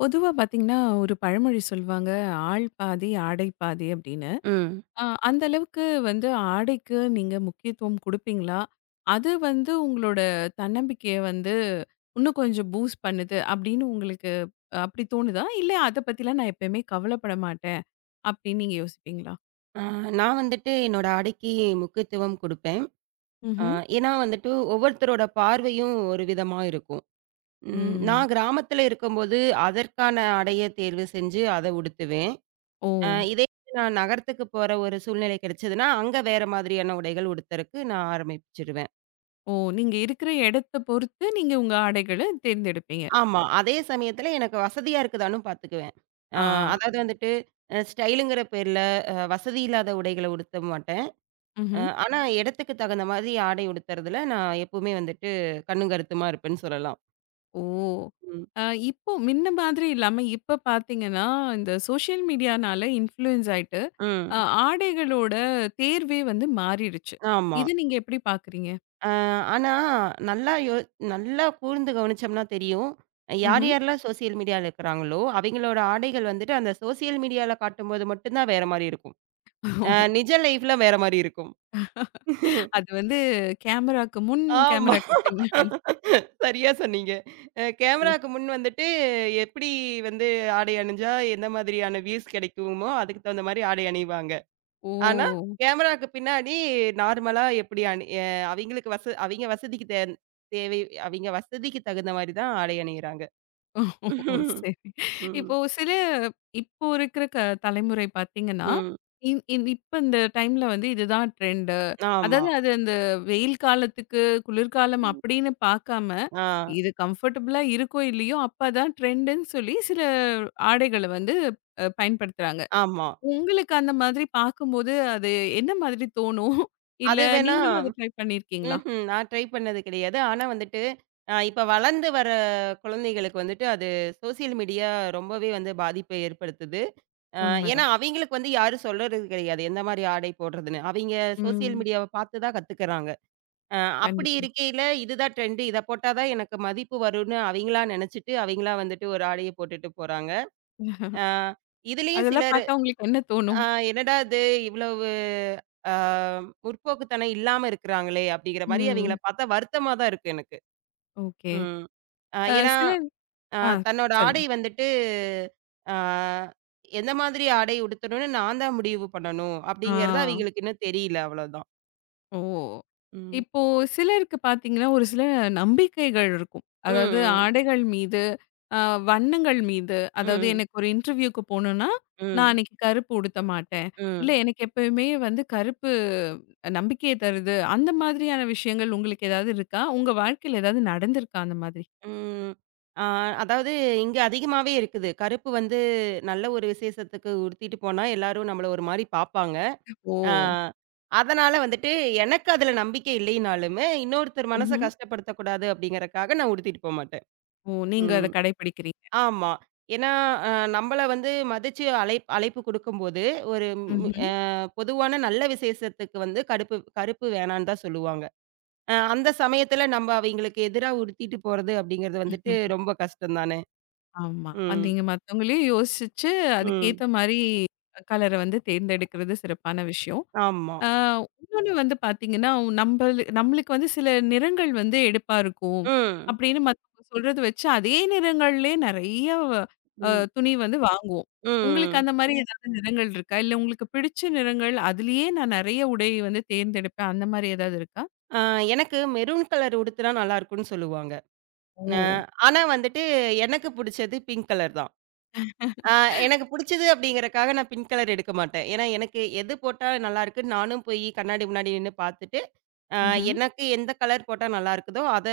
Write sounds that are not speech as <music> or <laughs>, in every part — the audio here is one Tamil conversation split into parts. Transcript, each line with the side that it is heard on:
left: பொதுவா பார்த்தீங்கன்னா, ஒரு பழமொழி சொல்வாங்க. "ஆள் பாதி, ஆடை பாதி" அப்படின்னு.
right: ம்.
left: அந்த அளவுக்கு வந்து ஆடைக்கு நீங்க முக்கியத்துவம் குடுப்பீங்களா? அது வந்து உங்களோட தன்னம்பிக்கைய வந்து இன்னும் கொஞ்சம் பூஸ்ட் பண்ணுது அப்படின்னு உங்களுக்கு அப்படி தோணுதா? இல்ல அத பத்திலாம் நான் எப்பயுமே கவலைப்பட மாட்டேன் அப்படின்னு நீங்க யோசிப்பீங்களா?
right: ஆ நான் வந்துட்டு என்னோட ஆடைக்கு முக்கியத்துவம் குடுப்பேன். அ
left: ம்ஹ்ம்.
right: ஏன்னா வந்துட்டு ஒவ்வொருத்தரோட பார்வையும் ஒரு விதமா இருக்கும்.
left: ம்.
right: நான் கிராமத்துல இருக்கும்போது, அதற்கான ஆடைய தேர்வு செஞ்சு அத உடுத்துவேன்.
left: ஓ!
right: இதே நான் நகரத்துக்கு போற ஒரு சூழ்நிலை கிடைச்சதுன்னா, அங்க வேற மாதிரியான உடைகள் உடுத்தறக்கு நான் ஆரம்பிச்சுருவேன்.
left: ஓ! நீங்க இருக்கிற இடத்த பொறுத்து நீங்க உங்க ஆடைகள தேர்ந்தெடுப்பீங்க.
right: ஆமா. அதே சமயத்துல எனக்கு வசதியா இருக்குதான்னும் பாத்துக்குவேன். அ
left: ஆ.
right: அதாவது வந்துட்டு ஸ்டைலுங்கிற பேர்ல வசதி இல்லாத உடைகள உடுத்த மாட்டேன்.
left: ம்ஹ்ம்.
right: ஆனா, இடத்துக்கு தகுந்த மாதிரி ஆடை உடுத்துறதுல நான் எப்பவுமே வந்துட்டு கண்ணும் கருத்துமா இருப்பேன்னு சொல்லலாம்.
left: ஓ!
right: ம்.
left: அ இப்போ மின்ன மாதிரி இல்லாம, இப்ப பார்த்தீங்கன்னா, இந்த சோஷியல் மீடியானால இன்ஃப்ளூயன்ஸ் ஆயிட்டு,
right: ம்.
left: அ ஆடைகளோட தேர்வே வந்து மாறிடுச்சு.
right: ஆமா.
left: இத நீங்க எப்படி பார்க்குறீங்க?
right: அ ஆனா, நல்லா யோ நல்லா கூர்ந்து கவனிச்சோம்னா தெரியும். யார்
left: ம்ஹ்ம்.
right: யாரெல்லாம் சோசியல் மீடியால இருக்கிறாங்களோ, அவைங்களோட ஆடைகள் வந்துட்டு அந்த சோசியல் மீடியால காட்டும்போது மட்டும் தான் வேற மாரி இருக்கும். நிஜ
left: <laughs>
right: லைஃப்ல வேற மாரி இருக்கும்.
left: அது வந்து கேமராக்கு முன்,
right: ஆமா.
left: கேமராக்கு பின்.
right: சரியா சொன்னீங்க.
left: ஓ!
right: கேமராக்கு முன் வந்துட்டு எப்படி வந்து ஆடை அணிஞ்சா எந்த மாதிரியான வியூஸ் கிடைக்குமோ, அதுக்கு தகுந்த மாரி ஆடை அணிவாங்க.
left: ஓ
right: ஆனா, கேமராக்கு பின்னாடி நார்மலா எப்படி அணி அ அவிங்களுக்கு வச அவிங்க வசதிக்கு தேன் தேவை அவிங்க வசதிக்கு தகுந்த மாரி தான் ஆடை அணியிறாங்க.
left: ஓ!
right: <laughs>
left: சரி.
right: ம்.
left: இப்போ சில இப்போ இருக்கிற தலைமுறை பார்த்தீங்கன்னா,
right: ம்.
left: இந் இந் இப்ப இந்த டைம்ல வந்து இதுதான் ட்ரெண்டு.
right: ஆமா.
left: அதாவது அந்த வெயில் காலத்துக்கு, குளிர்காலம் அப்படின்னு பார்க்காம,
right: ஆ.
left: இது கம்ஃபர்டபுளா இருக்கோ இல்லையோ, அப்பதான் ட்ரெண்டுன்னு சொல்லி சில ஆடைகள வந்து பயன்படுத்துறாங்க.
right: ஆமா.
left: உங்களுக்கு அந்த மாதிரி பார்க்கும்போது அது என்ன மாதிரி தோணும்? இல்ல
right: அது வேணா
left: நீங்களும் அத ட்ரை பண்ணியிருக்கீங்களா?
right: ம்ஹ்ம். நான் ட்ரை பண்ணது கிடையாது. ஆனா வந்துட்டு, இப்ப வளர்ந்து வர குழந்தைகளுக்கு வந்துட்டு அது சோசியல் மீடியா ரொம்பவே வந்து பாதிப்பை ஏற்படுத்துது. அ ஏன்னா
left: உண்மதான்.
right: அவைங்களுக்கு வந்து யாரும் சொல்றது கிடையாது. எந்த மாரி ஆடை போடுறதுன்னு. அவைங்க சோசியல்
left: ம்.
right: மீடியாவ பார்த்து தான் கத்துக்கிறாங்க. அ அப்படி
left: கண்டிப்பா.
right: இருக்கையில இதுதான் ட்ரெண்டு. இத போட்டா தான் எனக்கு மதிப்பு வரும்னு அவைங்களா நெனச்சுட்டு, அவைங்களா வந்துட்டு ஒரு ஆடைய போட்டுட்டு போறாங்க. அ இதுலயும்
left: அதெல்லாம்
right: சிலர்
left: பார்த்தா உங்களுக்கு என்ன தோணும்?
right: ஆ என்னடா இது இவ்வளவு ஆ முற்போக்குத்தனம் இல்லாம இருக்கிறாங்களே! அப்டிங்கிற மாரி
left: ம்.
right: அவைங்கள பார்த்தா வருத்தமா தான் இருக்கு எனக்கு.
left: ஓகே.
right: ம். ஏன்னா,
left: சிலர்
right: அ
left: ஆ
right: தன்னோட
left: சொல்லுங்க.
right: ஆடை வந்துட்டு ஆ எந்த மாதிரி ஆடை உடுத்தணும்னு நான் தான் முடிவு பண்ணணும்.
left: ஆ
right: அப்டிங்கிறது அவைங்களுக்கு இன்னும் தெரியல அவ்வளோதான்.
left: ஓ!
right: ம்.
left: இப்போ சிலருக்கு பார்த்தீங்கன்னா, ஒரு சில நம்பிக்கைகள் இருக்கும்.
right: ம்,
left: அதாவது
right: ம்,
left: ஆடைகள் மீது, அ வண்ணங்கள் மீது, அதாவது
right: ம்,
left: எனக்கு ஒரு இன்டர்வியூக்கு போணும்னா, நான் அன்னைக்கு கருப்பு உடுத்த மாட்டேன். இல்ல
right: ம்,
left: எனக்கு எப்பயுமே வந்து கருப்பு நம்பிக்கைய தருது. அந்த மாதிரியான விஷயங்கள் உங்களுக்கு ஏதாவது இருக்கா? உங்க வாழ்க்கையில ஏதாவது நடந்திருக்கா அந்த மாதிரி?
right: ம். ஆ அதாவது இங்க அதிகமாவே இருக்குது. கருப்பு வந்து நல்ல ஒரு விசேஷத்துக்கு உடுத்திட்டு போனா எல்லாரும் நம்மள ஒரு மாரி பார்ப்பாங்க.
left: ஓ!
right: ஆ. அதனால வந்துட்டு எனக்கு அதுல நம்பிக்கை இல்லைனாலுமே, இன்னொருத்தர் மனச
left: ம்ஹ்ம்.
right: கஷ்டப்படுத்தக்கூடாது அப்படிங்கிறக்காக நான் உடுத்திட்டு போமாட்டேன்.
left: ஓ! நீங்க அத
right: ம்.
left: கடைபிடிக்கிறீங்க.
right: ஆமா. ஏன்னா, அ நம்மள வந்து மதிச்சு அழைப்பு குடுக்கும்போது, ஒரு ம்
left: ம்ஹ்ம்.
right: அ பொதுவான நல்ல விசேஷத்துக்கு வந்து கருப்பு வேணான்னு தான் சொல்லுவாங்க. அந்த சமயத்துல நம்ம அவைங்களுக்கு எதிரா உடுத்திட்டு போறது அப்படிங்கிறது வந்துட்டு ரொம்ப கஷ்டம் தானே.
left: ஆமா.
right: ம்.
left: நீங்க மத்தவங்களையும் யோசிச்சு,
right: ம்.
left: அதுக்கேத்த மாரி கலர வந்து தேர்ந்தெடுக்கிறது சிறப்பான விஷயம்.
right: ஆமா.
left: ஆ இன்னொன்னு வந்து பார்த்தீங்கன்னா, நம்மளுக்கு வந்து சில நிறங்கள் வந்து எடுப்பா இருக்கும்.
right: ம்.
left: அப்படின்னு மத்தவங்க சொல்றத வச்சு, அதே நிறங்கள்லயே நெறைய அ
right: ம்.
left: துணி வந்து வாங்குவோம். உங்களுக்கு
right: ம்.
left: அந்த மாரி ஏதாவது நிறங்கள் இருக்கா? இல்ல உங்களுக்கு பிடிச்ச நிறங்கள், அதுலயே நான் நெறைய உடை வந்து தேர்ந்தெடுப்பேன். அந்த மாரி ஏதாவது இருக்கா?
right: அ எனக்கு மெரூன் கலர் உடுத்துனா நல்லா இருக்கும்னு சொல்லுவாங்க. அ
left: ஓ!
right: ஆனா வந்துட்டு எனக்கு புடிச்சது பிங்க் கலர் தான். அ எனக்கு புடிச்சது அப்படிங்கிறக்காக நான் பிங்க் கலர் எடுக்க மாட்டேன். ஏன்னா எனக்கு எது போட்டா நல்லாருக்குன்னு நானும் போய் கண்ணாடி முன்னாடி நின்னு பார்த்துட்டு, அ
left: ம்ஹ்ம்.
right: எனக்கு எந்த கலர் போட்டா நல்லா இருக்குதோ அத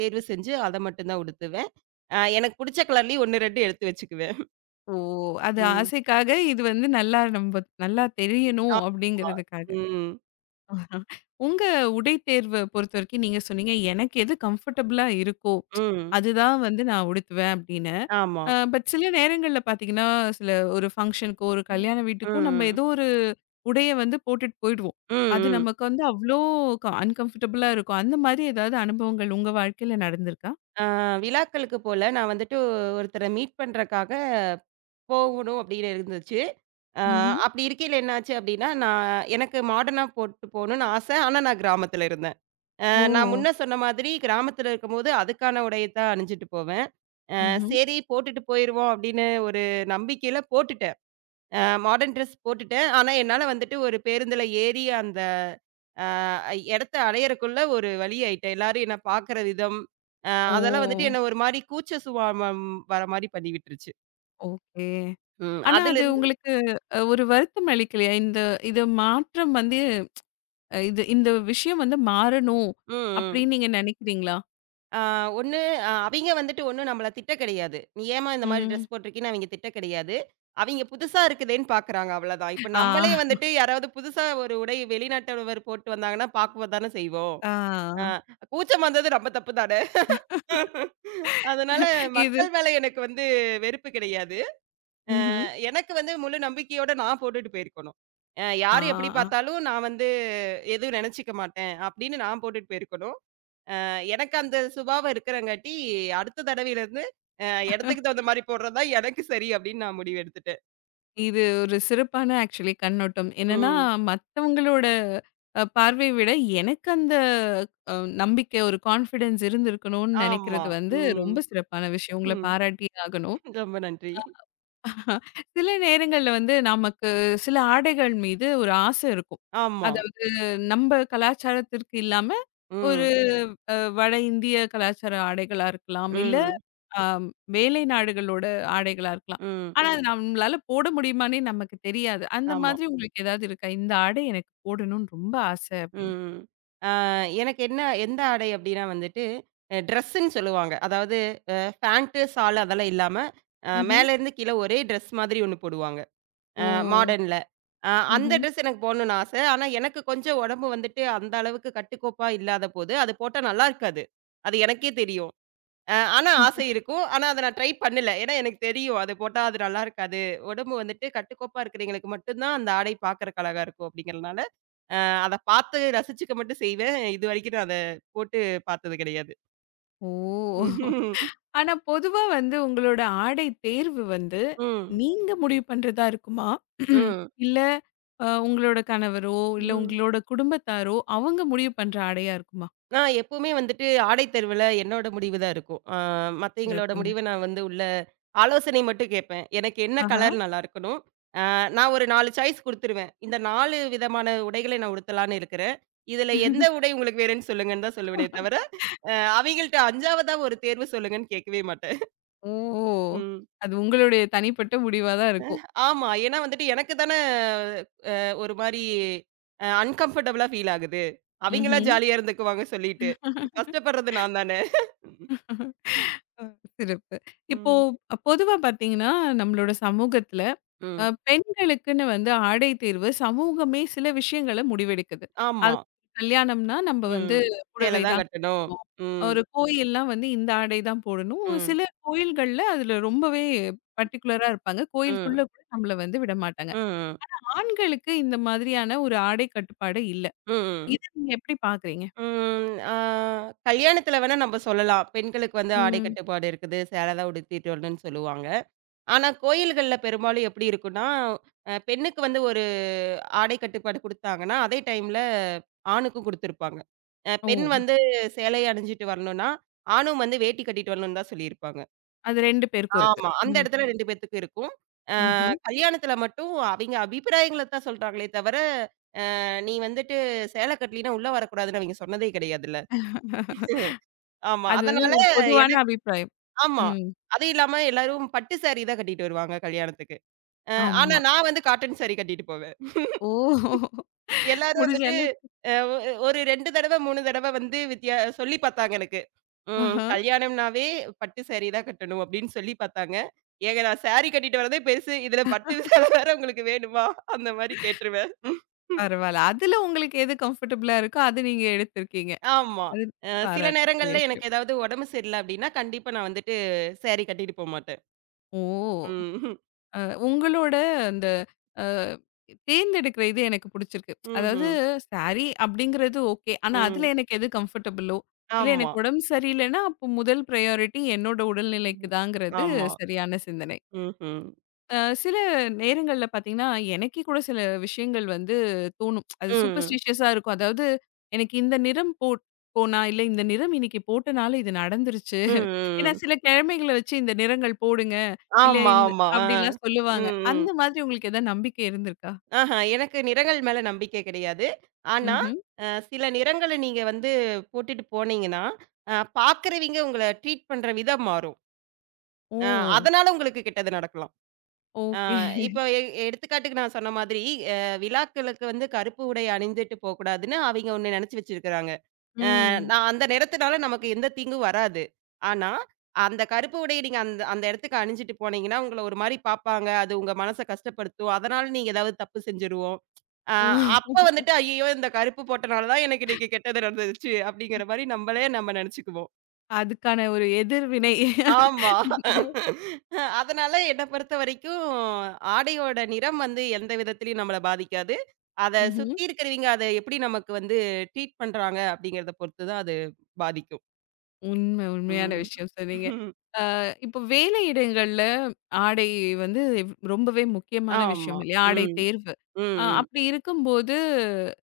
right: தேர்வு செஞ்சு அத மட்டும் தான் உடுத்துவேன். எனக்கு புடிச்ச கலர்லயும் 1, 2 எடுத்து வச்சுக்குவேன்.
left: ஓ! அது
right: ம்.
left: ஆசைக்காக இது வந்து நல்லா தெரியணும்
right: ஆமா.
left: அப்படிங்கிறதுக்காக.
right: ம்.
left: உங்க உடை தேர்வ பொறுத்தவரைக்கும் நீங்க சொன்னீங்க, "எனக்கு எது கம்ஃபர்டபுளா இருக்கோ,
right: ம்.
left: அதுதான் வந்து நான் உடுத்துவேன்" அப்படின்னு.
right: ஆமா.
left: பட் சில நேரங்கள்ல பார்த்தீங்கன்னா, சில ஒரு ஃபங்ஷனுக்கோ, ஒரு
right: ம்.
left: கல்யாண வீட்டுக்கோ நம்ம
right: ம்.
left: ஏதோ ஒரு உடைய வந்து போட்டுட்டு போயிடுவோம்.
right: ம்.
left: அது
right: ம்.
left: நமக்கு வந்து அவ்ளோ அன்கம்ஃபர்டபுளா இருக்கும். அந்த மாதிரி ஏதாவது அனுபவங்கள் உங்க வாழ்க்கையில நடந்திருக்கா?
right: அ விழாக்களுக்கு போல நான் வந்துட்டு ஒருத்தர மீட் பண்றக்காக போகணும் அப்படின்னு இருந்துச்சு. அ
left: ம்ஹ்ம்.
right: அப்படி இருக்கையில என்னாச்சு அப்படின்னா, எனக்கு மாடர்னா போட்டு போகணும்னு ஆசை. ஆனா நான் கிராமத்துல இருந்தேன்.
left: ஓ!
right: நான் முன்ன சொன்ன மாதிரி கிராமத்துல இருக்கும்போது அதுக்கான உடைய தான் அணிஞ்சுட்டு போவேன்.
left: ம்ஹ்ம்.
right: சரி போட்டுட்டு போயிருவோம் அப்படின்னு ஒரு நம்பிக்கையில போட்டுட்டேன். அ மாடர்ன் ட்ரெஸ் போட்டுட்டேன். ஆனா என்னால வந்துட்டு ஒரு பேருந்துல ஏறி அந்த அ இடத்த அடையறக்குள்ள ஒரு வழி ஆயிட்டேன். எல்லாரும் என்ன பார்க்குற விதம்,
left: ஓ!
right: அதெல்லாம் வந்துட்டு என்ன ஒரு மாரி கூச்ச சுபாவம் வர மாரி பண்ணி விட்டுருச்சு.
left: ஓகே.
right: ம்.
left: ஆனா, அது
right: அதிலிருந்து
left: உங்களுக்கு ஒரு வருத்தம் அளிக்கலையா? இது மாற்றம் வந்து அ இது இந்த விஷயம் வந்து மாறணும்
right: ம். ம்.
left: அப்படின்னு நீங்க நினைக்கிறீங்களா?
right: ஆ ஒண்ணு அவிங்க வந்துட்டு ஒண்ணும் நம்மள திட்ட கிடையாது. "நீ ஏம்மா இந்த மாரி
left: ம்.
right: ட்ரெஸ் போட்டிருக்கீன்னு" அவிங்க திட்ட கிடையாது. அவிங்க புதுசா இருக்குதேன்னு பார்க்குறாங்க அவ்வளதான். இப்ப
left: ஆ,
right: நம்மளே வந்துட்டு யாராவது புதுசா ஒரு உடை வெளிநாட்டவர் போட்டு வந்தாங்கன்னா பார்க்கும்போது தானே செய்வோம்.
left: ஆ.
right: ஆ கூச்சம் வந்தது நம்ம தப்பு தானே. <laughs> அதனால
left: இது
right: மக்கள் மேல எனக்கு வந்து வெறுப்பு கிடையாது. அ
left: ம்ஹ்ம்.
right: எனக்கு வந்து முழு நம்பிக்கையோட நான் போட்டுட்டு போயிருக்கணும்.
left: ஆ,
right: யாரு எப்படி
left: ஆ.
right: பார்த்தாலும் நான் வந்து எதுவும் நெனச்சுக்க மாட்டேன் அப்படின்னு நான் போட்டுட்டு போயிருக்கணும். எனக்கு அந்த சுபாவம் இருக்கிறங்காட்டி, அடுத்த தடவையிலருந்து அ இடத்துக்கு தகுந்த மாரி போடுறது தான் எனக்கு சரி அப்படின்னு நான் முடிவு எடுத்துட்டேன்.
left: இது ஒரு சிறப்பான ஆக்சுவலி கண்ணோட்டம். என்னன்னா,
right: ம்.
left: மத்தவங்களோட பார்வைய விட எனக்கு அந்த அ நம்பிக்கை, ஒரு கான்ஃபிடன்ஸ் இருந்திருக்கணும்னு
right: ஆமா.
left: நினைக்கிறது வந்து
right: ம்.
left: ரொம்ப சிறப்பான விஷயம். உங்கள
right: ம்.
left: பாராட்டியே ஆகணும்.
right: ரொம்ப நன்றி.
left: அஹ் சில நேரங்கள்ல வந்து நமக்கு சில ஆடைகள் மீது ஒரு ஆசை இருக்கும்.
right: ஆமா.
left: அதாவது நம்ம கலாச்சாரத்திற்கு இல்லாம ஒரு
right: ம்.
left: வட இந்திய கலாச்சார ஆடைகளா இருக்கலாம். இல்ல
right: ம்.
left: அ வேலை நாடுகளோட ஆடைகளா இருக்கலாம்.
right: ம்.
left: ஆனா அது நம்மளால போட முடியுமான்னே நமக்கு தெரியாது. அந்த
right: ஆமா.
left: மாதிரி உங்களுக்கு ஏதாவது இருக்கா? இந்த ஆடை எனக்கு போடணும்னு ரொம்ப ஆசை அப்படின்னு.
right: ம். ஆ எனக்கு என்ன எந்த ஆடை அப்படின்னா வந்துட்டு, ட்ரெஸ்ஸுன்னு சொல்லுவாங்க. அதாவது பேண்ட், ஷால் அதெல்லாம் இல்லாம,
left: ம்ஹ்ம்.
right: மேலேருந்து கீழ ஒரே ட்ரெஸ் மாதிரி ஒண்ணு போடுவாங்க.
left: ஓ!
right: அ மாடர்ன்ல. அந்த
left: ம்ஹ்ம்.
right: ட்ரெஸ் எனக்கு போடணும்னு ஆசை. ஆனா, எனக்கு கொஞ்சம் உடம்பு வந்துட்டு அந்த அளவுக்கு கட்டுக்கோப்பா இல்லாத போது, அது போட்டா நல்லா இருக்காது. அது எனக்கே தெரியும். ஆனா ஆசை இருக்கும். ஆனா, அத நான் ட்ரை பண்ணல. ஏன்னா, எனக்கு தெரியும். அது போட்டா அது நல்லா இருக்காது. உடம்பு வந்துட்டு கட்டுக்கோப்பா இருக்கிறவைங்களுக்கு மட்டும் தான் அந்த ஆடை பார்க்கறக்கு அழகா இருக்கும் அப்படிங்கிறனால, அ அத பார்த்து ரசிச்சுக்க மட்டும் செய்வேன். இதுவரைக்கும் நான் அத போட்டு பார்த்தது கிடையாது.
left: ஓ!
right: <laughs> ம்.
left: ஆனா பொதுவா வந்து உங்களோட ஆடை தேர்வு வந்து
right: ம்.
left: நீங்க முடிவு பண்றதா இருக்குமா? <clears throat>
right: ம்.
left: இல்ல உங்களோட கணவரோ, இல்ல
right: ம்.
left: உங்களோட குடும்பத்தாரோ அவங்க முடிவு பண்ற ஆடையா இருக்குமா?
right: நான் எப்பவுமே வந்துட்டு ஆடை தேர்வுல என்னோட முடிவு தான் இருக்கும். மத்தவங்களோட
left: சிறப்புங்க.
right: முடிவ நான் வந்து உள்ள ஆலோசனை மட்டும் கேட்பேன். எனக்கு என்ன
left: ஆஹா.
right: கலர் நல்லா இருக்கணும்? நான் ஒரு 4 சாய்ஸ் குடுத்துருவேன். இந்த 4 விதமான உடைகளை நான் உடுத்தலான்னு இருக்கிறேன். இதுல எந்த உடை உங்களுக்கு வேணும்னு சொல்லுங்கன்னு தான் சொல்லுவேனே தவிர, அ அவைங்கள்ட்ட 5வதா ஒரு தேர்வு சொல்லுங்கன்னு கேட்கவே மாட்டேன்.
left: ஓ!
right: ம்.
left: அது உங்களுடைய தனிப்பட்ட முடிவா தான் இருக்கும்.
right: ஆமா. ஏன்னா வந்துட்டு எனக்கு தான ஒரு மாரி அன்கம்ஃபர்டபுளா ஃபீல் ஆகுது. அவைங்கலாம்
left: ம்ஹ்ம்.
right: ஜாலியா இருந்துக்குவாங்க சொல்லிட்டு. கஷ்டப்படுறது நான் தானே.
left: அ சிறப்பு. இப்போ
right: ம்.
left: பொதுவா பார்த்தீங்கன்னா, நம்மளோட சமூகத்துல
right: ம்.
left: பெண்களுக்குன்னு வந்து ஆடை தேர்வு சமூகமே சில விஷயங்கள முடிவெடுக்குது.
right: ஆமா.
left: அது கல்யாணம்னா நம்ம வந்து
right: ம். சேலை
left: புடவை
right: தான்
left: தான்
right: கட்டணும்.
left: கட்டணும்.
right: ம்.
left: ஒரு கோயில்னா வந்து இந்த ஆடை தான் போடணும்.
right: ம்.
left: சில கோயில்கள்ல அதுல ரொம்பவே பர்ட்டிகுலரா இருப்பாங்க. கோயிலுக்குள்ள
right: ம்.
left: கூட நம்மள வந்து விடமாட்டாங்க.
right: ம்.
left: ஆண்களுக்கு இந்த மாதிரியான ஒரு ஆடை கட்டுப்பாடு இல்ல.
right: ம்.
left: இத நீங்க எப்படி பார்க்குறீங்க?
right: ம். கல்யாணத்துல வேணா நம்ம சொல்லலாம். பெண்களுக்கு வந்து ஆடை
left: ம்.
right: கட்டுப்பாடு இருக்குது. சேலை தான் உடுத்திட்டு வரணும்னு சொல்லுவாங்க. ஆனா, கோயில்கள்ல பெரும்பாலும் எப்படி இருக்கும்னா, பெண்ணுக்கு வந்து ஒரு ஆடை கட்டுப்பாடு குடுத்தாங்கன்னா, அதே டைம்ல ஆணுக்கும் குடுத்திருப்பாங்க.
left: ஓ!
right: பெண் வந்து சேலை அணிஞ்சுட்டு வரணும்னா, ஆணும் வந்து வேட்டி கட்டிட்டு வரணும்னு தான் சொல்லியிருப்பாங்க.
left: அது 2 பேருக்கும் இருக்கு.
right: ஆமா. அந்த
left: ம்.
right: இடத்துல 2 பேத்துக்கும் இருக்கும். அ
left: ம்ஹ்ம்.
right: கல்யாணத்துல மட்டும் அவிங்க அபிப்பிராயங்கள தான் சொல்றாங்களே தவிர, நீ வந்துட்டு சேலை கட்டலீன்னா உள்ள வரக்கூடாதுன்னு அவிங்க சொன்னதே கிடையாதுல்ல. ஆமா.
left: அது வந்து
right: அதனால
left: ஒரு பொதுவான
right: எனக்கு
left: அபிப்பிராயம்.
right: ஆமா.
left: ம்.
right: அது இல்லாம எல்லாரும் பட்டு சாரி தான் கட்டிட்டு வருவாங்க கல்யாணத்துக்கு. அ ஆனா
left: ஆமா.
right: நான் வந்து காட்டன் சாரி கட்டிட்டு போவேன்.
left: ஓ!
right: எல்லாரும்
left: முடிஞ்ச
right: வந்துட்டு
left: அளவுக்கு.
right: அ ஒ ஒரு 2 தடவ, 3 தடவ வந்து வித்தியா சொல்லி பார்த்தாங்க எனக்கு.
left: ஆஹ.
right: கல்யாணம்னாவே பட்டு சாரி தான் கட்டணும் அப்படின்னு சொல்லி பார்த்தாங்க. ஏங்க நான் சாரி கட்டிட்டு வரதே பெருசு. இதுல பட்டு சேலை வேற உங்களுக்கு வேணுமா? அந்த மாரி கேட்டுருவேன்.
left: பரவால்ல. அதுல உங்களுக்கு எது கம்ஃபர்டபுளா இருக்கோ, அது நீங்க எடுத்திருக்கீங்க.
right: ஆமா.
left: அது
right: அ சில
left: பாராட்டக்கூடிய
right: நேரங்கள்ல
left: விஷயம்.
right: எனக்கு ஏதாவது உடம்பு சரியில்ல அப்படின்னா, கண்டிப்பா நான் வந்துட்டு சாரி கட்டிட்டு போமாட்டேன்.
left: ஓ!
right: ம்.
left: அ உங்களோட அந்த அ தேர்ந்தெடுக்கிற இது எனக்கு புடிச்சிருக்கு.
right: ம்ஹ்ம்.
left: அதாவது
right: ம்.
left: சாரி அப்படிங்கிறது ஓகே. ஆனா, அதுல
right: ம்
left: எனக்கு எது கம்ஃபர்டபுளோ, இல்ல
right: ஆமா.
left: எனக்கு உடம்பு சரியில்லன்னா, அப்போ முதல் பிரையாரிட்டி என்னோட உடல்நிலைக்கு
right: ம்.
left: தாங்கிறது
right: ஆமா.
left: சரியான சிந்தனை.
right: ம்ஹ்ம்.
left: சில நேரங்கள்ல பார்த்தீங்கன்னா, எனக்கே கூட சில விஷயங்கள் வந்து தோணும். அது
right: ம். ம்.
left: சூப்பர்ஸ்டிஷியஸா இருக்கும். அதாவது எனக்கு இந்த நிறம் போனா, இல்ல இந்த நிறம் இன்னைக்கு போட்டனால இது நடந்துருச்சு.
right: ம்.
left: ஏன்னா
right: ம்.
left: சில கிழமைகள வச்சு இந்த நிறங்கள் போடுங்க. இல்ல
right: ஆமா,
left: இந்த
right: ஆமா. ஆ.
left: அப்படிலாம் சொல்லுவாங்க.
right: ம். ம்.
left: அந்த மாதிரி உங்களுக்கு ஏதாவது நம்பிக்கை இருந்திருக்கா?
right: ஆஹா, எனக்கு நிறங்கள் மேல நம்பிக்கை கிடையாது. ஆனா,
left: ம்ஹ்ம்.
right: அ சில நிறங்கள நீங்க வந்து போட்டுட்டு போனீங்கன்னா, பார்க்கிறவைங்க உங்கள ட்ரீட் பண்ற விதம் மாறும்.
left: ஓ!
right: அ அதனால உங்களுக்கு கெட்டது நடக்கலாம். அ
left: ஓகே.
right: இப்போ எடுத்துக்காட்டுக்கு நான் சொன்ன மாதிரி, அ விழாக்களுக்கு வந்து கருப்பு உடை அணிந்துட்டு போக்கூடாதுன்னு அவைங்க ஒண்ணு நெனச்சு வச்சிருக்கிறாங்க.
left: ம்.
right: நான் அந்த நிறத்துனால நமக்கு எந்த தீங்கும் வராது. ஆனா, அந்த கருப்பு உடைய நீங்க அந்த அந்த இடத்துக்கு அணிஞ்சுட்டு போனீங்கன்னா, உங்கள ஒரு மாரி பார்ப்பாங்க. அது உங்க மனச கஷ்டப்படுத்தும். அதனால நீங்க ஏதாவது தப்பு செஞ்சுருவோம். அ
left: ஓ!
right: அப்ப வந்துட்டு, "ஐயய்யோ! இந்த கருப்பு போட்டனால தான் எனக்கு இன்னைக்கு கெட்டது நடந்துருச்சு." அப்படிங்கிற மாரி நம்மளே நம்ம நெனச்சுக்குவோம்.
left: அதுக்கான ஒரு எதிர்வினை.
right: ஆமா. <laughs> அதனால என்ன பொறுத்தவரைக்கும், ஆடையோட நிறம் வந்து எந்த விதத்திலயும் நம்மள பாதிக்காது. அத
left: ம்ஹ்ம்.
right: சுத்தி இருக்கிறவங்க அத எப்படி நமக்கு வந்து ட்ரீட் பண்றாங்க அப்படிங்கிறத பொறுத்து தான் அது பாதிக்கும்.
left: உண்மையான
right: ம்.
left: விஷயம் சொன்னீங்க. ஆ இப்போ வேலை இடங்கள்ல ஆடை வந்து ரொம்பவே முக்கியமான
right: ஆமா.
left: விஷயம் இல்லையா? ஆடை
right: ம்.
left: தேர்வு.
right: ம். ம்.
left: அப்படி இருக்கும்போது,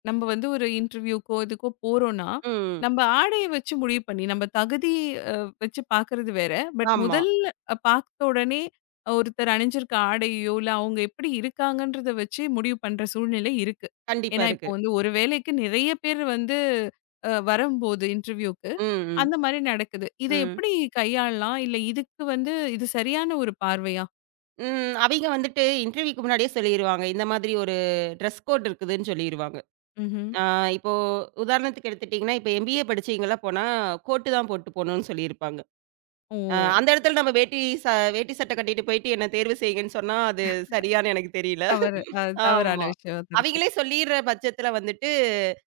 left: நம்ம வந்து ஒரு இன்டர்வியூக்கோ, இதுக்கோ போறோம்னா,
right: ம்.
left: நம்ம ஆடைய வச்சு முடிவு பண்ணி, நம்ம தகுதி அ வச்சு பார்க்கறது வேற. பட்
right: ஆமா.
left: முதல் பார்த்த உடனே ஒருத்தர் அணிஞ்சிருக்க ஆடையோ, இல்ல அவங்க எப்படி இருக்காங்கன்றத வச்சு முடிவு பண்ற சூழ்நிலை இருக்கு.
right: கண்டிப்பா
left: ஏன்னா இப்போ
right: இருக்கு.
left: வந்து ஒரு வேலைக்கு நிறைய பேர் வந்து வரும்போது இன்டர்வியூக்கு
right: ம். ம்.
left: அந்த மாரி நடக்குது. இத
right: ம்.
left: எப்படி கையாளலாம்? இல்ல இதுக்கு வந்து இது சரியான ஒரு பார்வையா?
right: ம். அவைங்க வந்துட்டு இன்டர்வியூக்கு முன்னாடியே சொல்லிருவாங்க. இந்த மாதிரி ஒரு ட்ரெஸ் கோட் இருக்குதுன்னு சொல்லிருவாங்க.
left: ம்ஹ்ம்.
right: ஆ இப்போ உதாரணத்துக்கு எடுத்துட்டீங்கன்னா, இப்ப எம்பிஏ படிச்சவங்கலாம் போனா, கோட்டு தான் போட்டு போணும்னு சொல்லியிருப்பாங்க.
left: ஓ!
right: அந்த இடத்துல நம்ம ச வேட்டி சட்டை கட்டிட்டு போயிட்டு என்ன தேர்வு செய்யுங்கன்னு சொன்னா, அது சரியான்னு எனக்கு தெரியல.
left: தவறு அ தவறான
right: ஆமா.
left: விஷயமா தான் இருக்கும்.
right: அவிங்களே சொல்லிர்ற பட்சத்துல வந்துட்டு,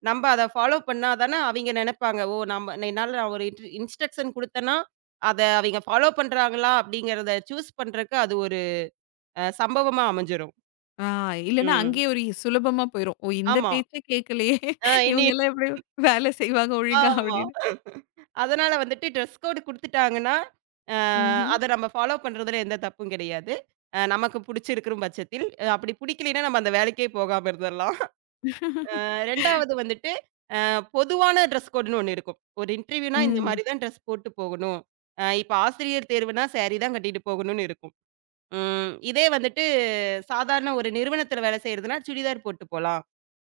right: நம்ப அத ஃபாலோ பண்ணா தான அவிங்க நெனப்பாங்க. ஓ! நம்ம என்னால நான் ஒரு இன்ஸ்ட்ரக்ஷன் குடுத்தேன்னா, அத அவிங்க ஃபாலோ பண்றாங்களா? அப்படிங்கிறத சூஸ் பண்றக்கு அது ஒரு சம்பவமா அமைஞ்சிரும்.
left: ஆ இல்லன்னா
right: ம்.
left: அங்கேயே ஒரு சுலபமா போயிரும். ஓ! இந்த
right: ஆமா.
left: பேச்சே கேட்கலையே! <laughs>
right: இனி
left: இவங்கலாம் எப்படி வேல செய்வாங்க ஒழுங்கா
right: ஆமா.
left: அப்படின்னு.
right: அதனால வந்துட்டு ட்ரெஸ் கோடு குடுத்துட்டாங்கன்னா, அ
left: ம்ஹ்ம்.
right: அத நம்ம ஃபாலோ பண்றதுல எந்த தப்பும் கிடையாது. நமக்கு புடிச்சிருக்கும் பட்சத்தில். அப்படி புடிக்கலைன்னா நம்ம அந்த வேலைக்கே போகாம இருந்துரலாம். 2வது வந்துட்டு பொதுவான ட்ரெஸ் கோடுன்னு ஒண்ணு இருக்கும். ஒரு இன்டர்வியூனா இந்த
left: ம்.
right: மாரி தான் ட்ரெஸ் போட்டு போகணும். இப்ப ஆசிரியர் தேர்வுனா சாரி தான் கட்டிட்டு போகணும்னு இருக்கும். இதே வந்துட்டு சாதாரண ஒரு நிறுவனத்தில வேலை செய்றதுன்னா, சுடிதார் போட்டு போலாம்.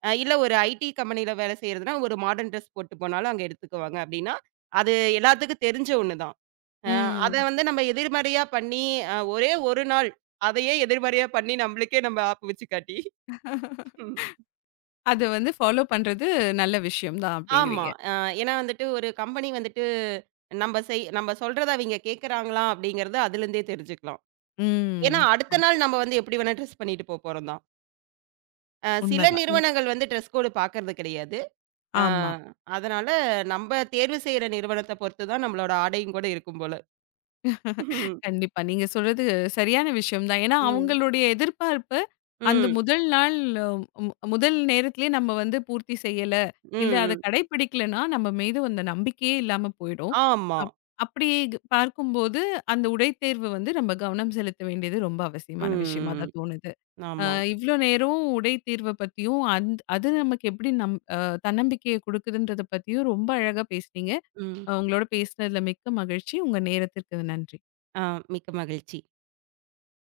right: இல்ல ஒரு ஐடி கம்பெனியில வேலை செய்றதுன்னா, ஒரு மாடர்ன் ட்ரெஸ் போட்டு போனாலும் அங்க எடுத்துக்குவாங்க அப்படின்னா, அது எல்லாத்துக்கும் தெரிஞ்ச ஒண்ணு தான். அ அத
left: ம்.
right: வந்து நம்ம எதிர்மறையா பண்ணி, ஒரே ஒரு நாள் அதையே எதிர்மறையா பண்ணி, நம்மளுக்கே நம்ம ஆப்பு வச்சு காட்டி
left: அது வந்து ஃபாலோ பண்றது நல்ல விஷயம் தான்
right: ஆமா.
left: அப்படிங்கிறீங்க.
right: ஏன்னா வந்துட்டு ஒரு கம்பெனி வந்துட்டு நம்ப சொல்றத அவிங்க கேட்கறாங்களா அப்படிங்கிறத அதுலருந்தே தெரிஞ்சுக்கலாம்.
left: ம்.
right: ஏன்னா அடுத்த
left: கரெக்ட்.
right: நாள் நம்ம வந்து எப்படி வேணா ட்ரெஸ் பண்ணிட்டு போறோம் தான். சில
left: உண்மதான்.
right: நிறுவனங்கள் வந்து ட்ரெஸ் கோடு பார்க்கறது கிடையாது. அ
left: ஆமா.
right: அதனால நம்ப தேர்வு செய்ற நிறுவனத்த பொறுத்து தான் நம்மளோட ஆடையும் கூட இருக்கும் போல. ம்.
left: கண்டிப்பா. நீங்க சொல்றது சரியான விஷயம் தான். ஏன்னா,
right: ம்.
left: அவங்களுடைய எதிர்பார்ப்பு அந்த
right: ம்.
left: முதல் நாள் அஹ், மு முதல் நேரத்திலேயே நம்ம வந்து பூர்த்தி செய்யல,
right: ம்.
left: இல்ல அத
right: ம்.
left: கடைப்பிடிக்கலன்னா, நம்ம மீது அந்த நம்பிக்கையே இல்லாம போயிடும்.
right: ஆமா.
left: அப் அப்படி பார்க்கும்போது, அந்த உடைத்தேர்வு வந்து நம்ம கவனம் செலுத்த வேண்டியது ரொம்ப அவசியமான
right: ம்.
left: விஷயமா
right: ம்.
left: தான் தோணுது. அ
right: ஆமா.
left: இவ்ளோ நேரம் உடை தீர்வ பத்தியும், அது நமக்கு எப்படி நம் அ தன்னம்பிக்கைய குடுக்குதுன்றத பத்தியும் ரொம்ப அழகா பேசுனீங்க.
right: ம்.
left: உங்களோட பேசுனதுல மிக்க மகிழ்ச்சி. உங்க நேரத்திற்கு நன்றி.
right: ஆ மிக்க மகிழ்ச்சி.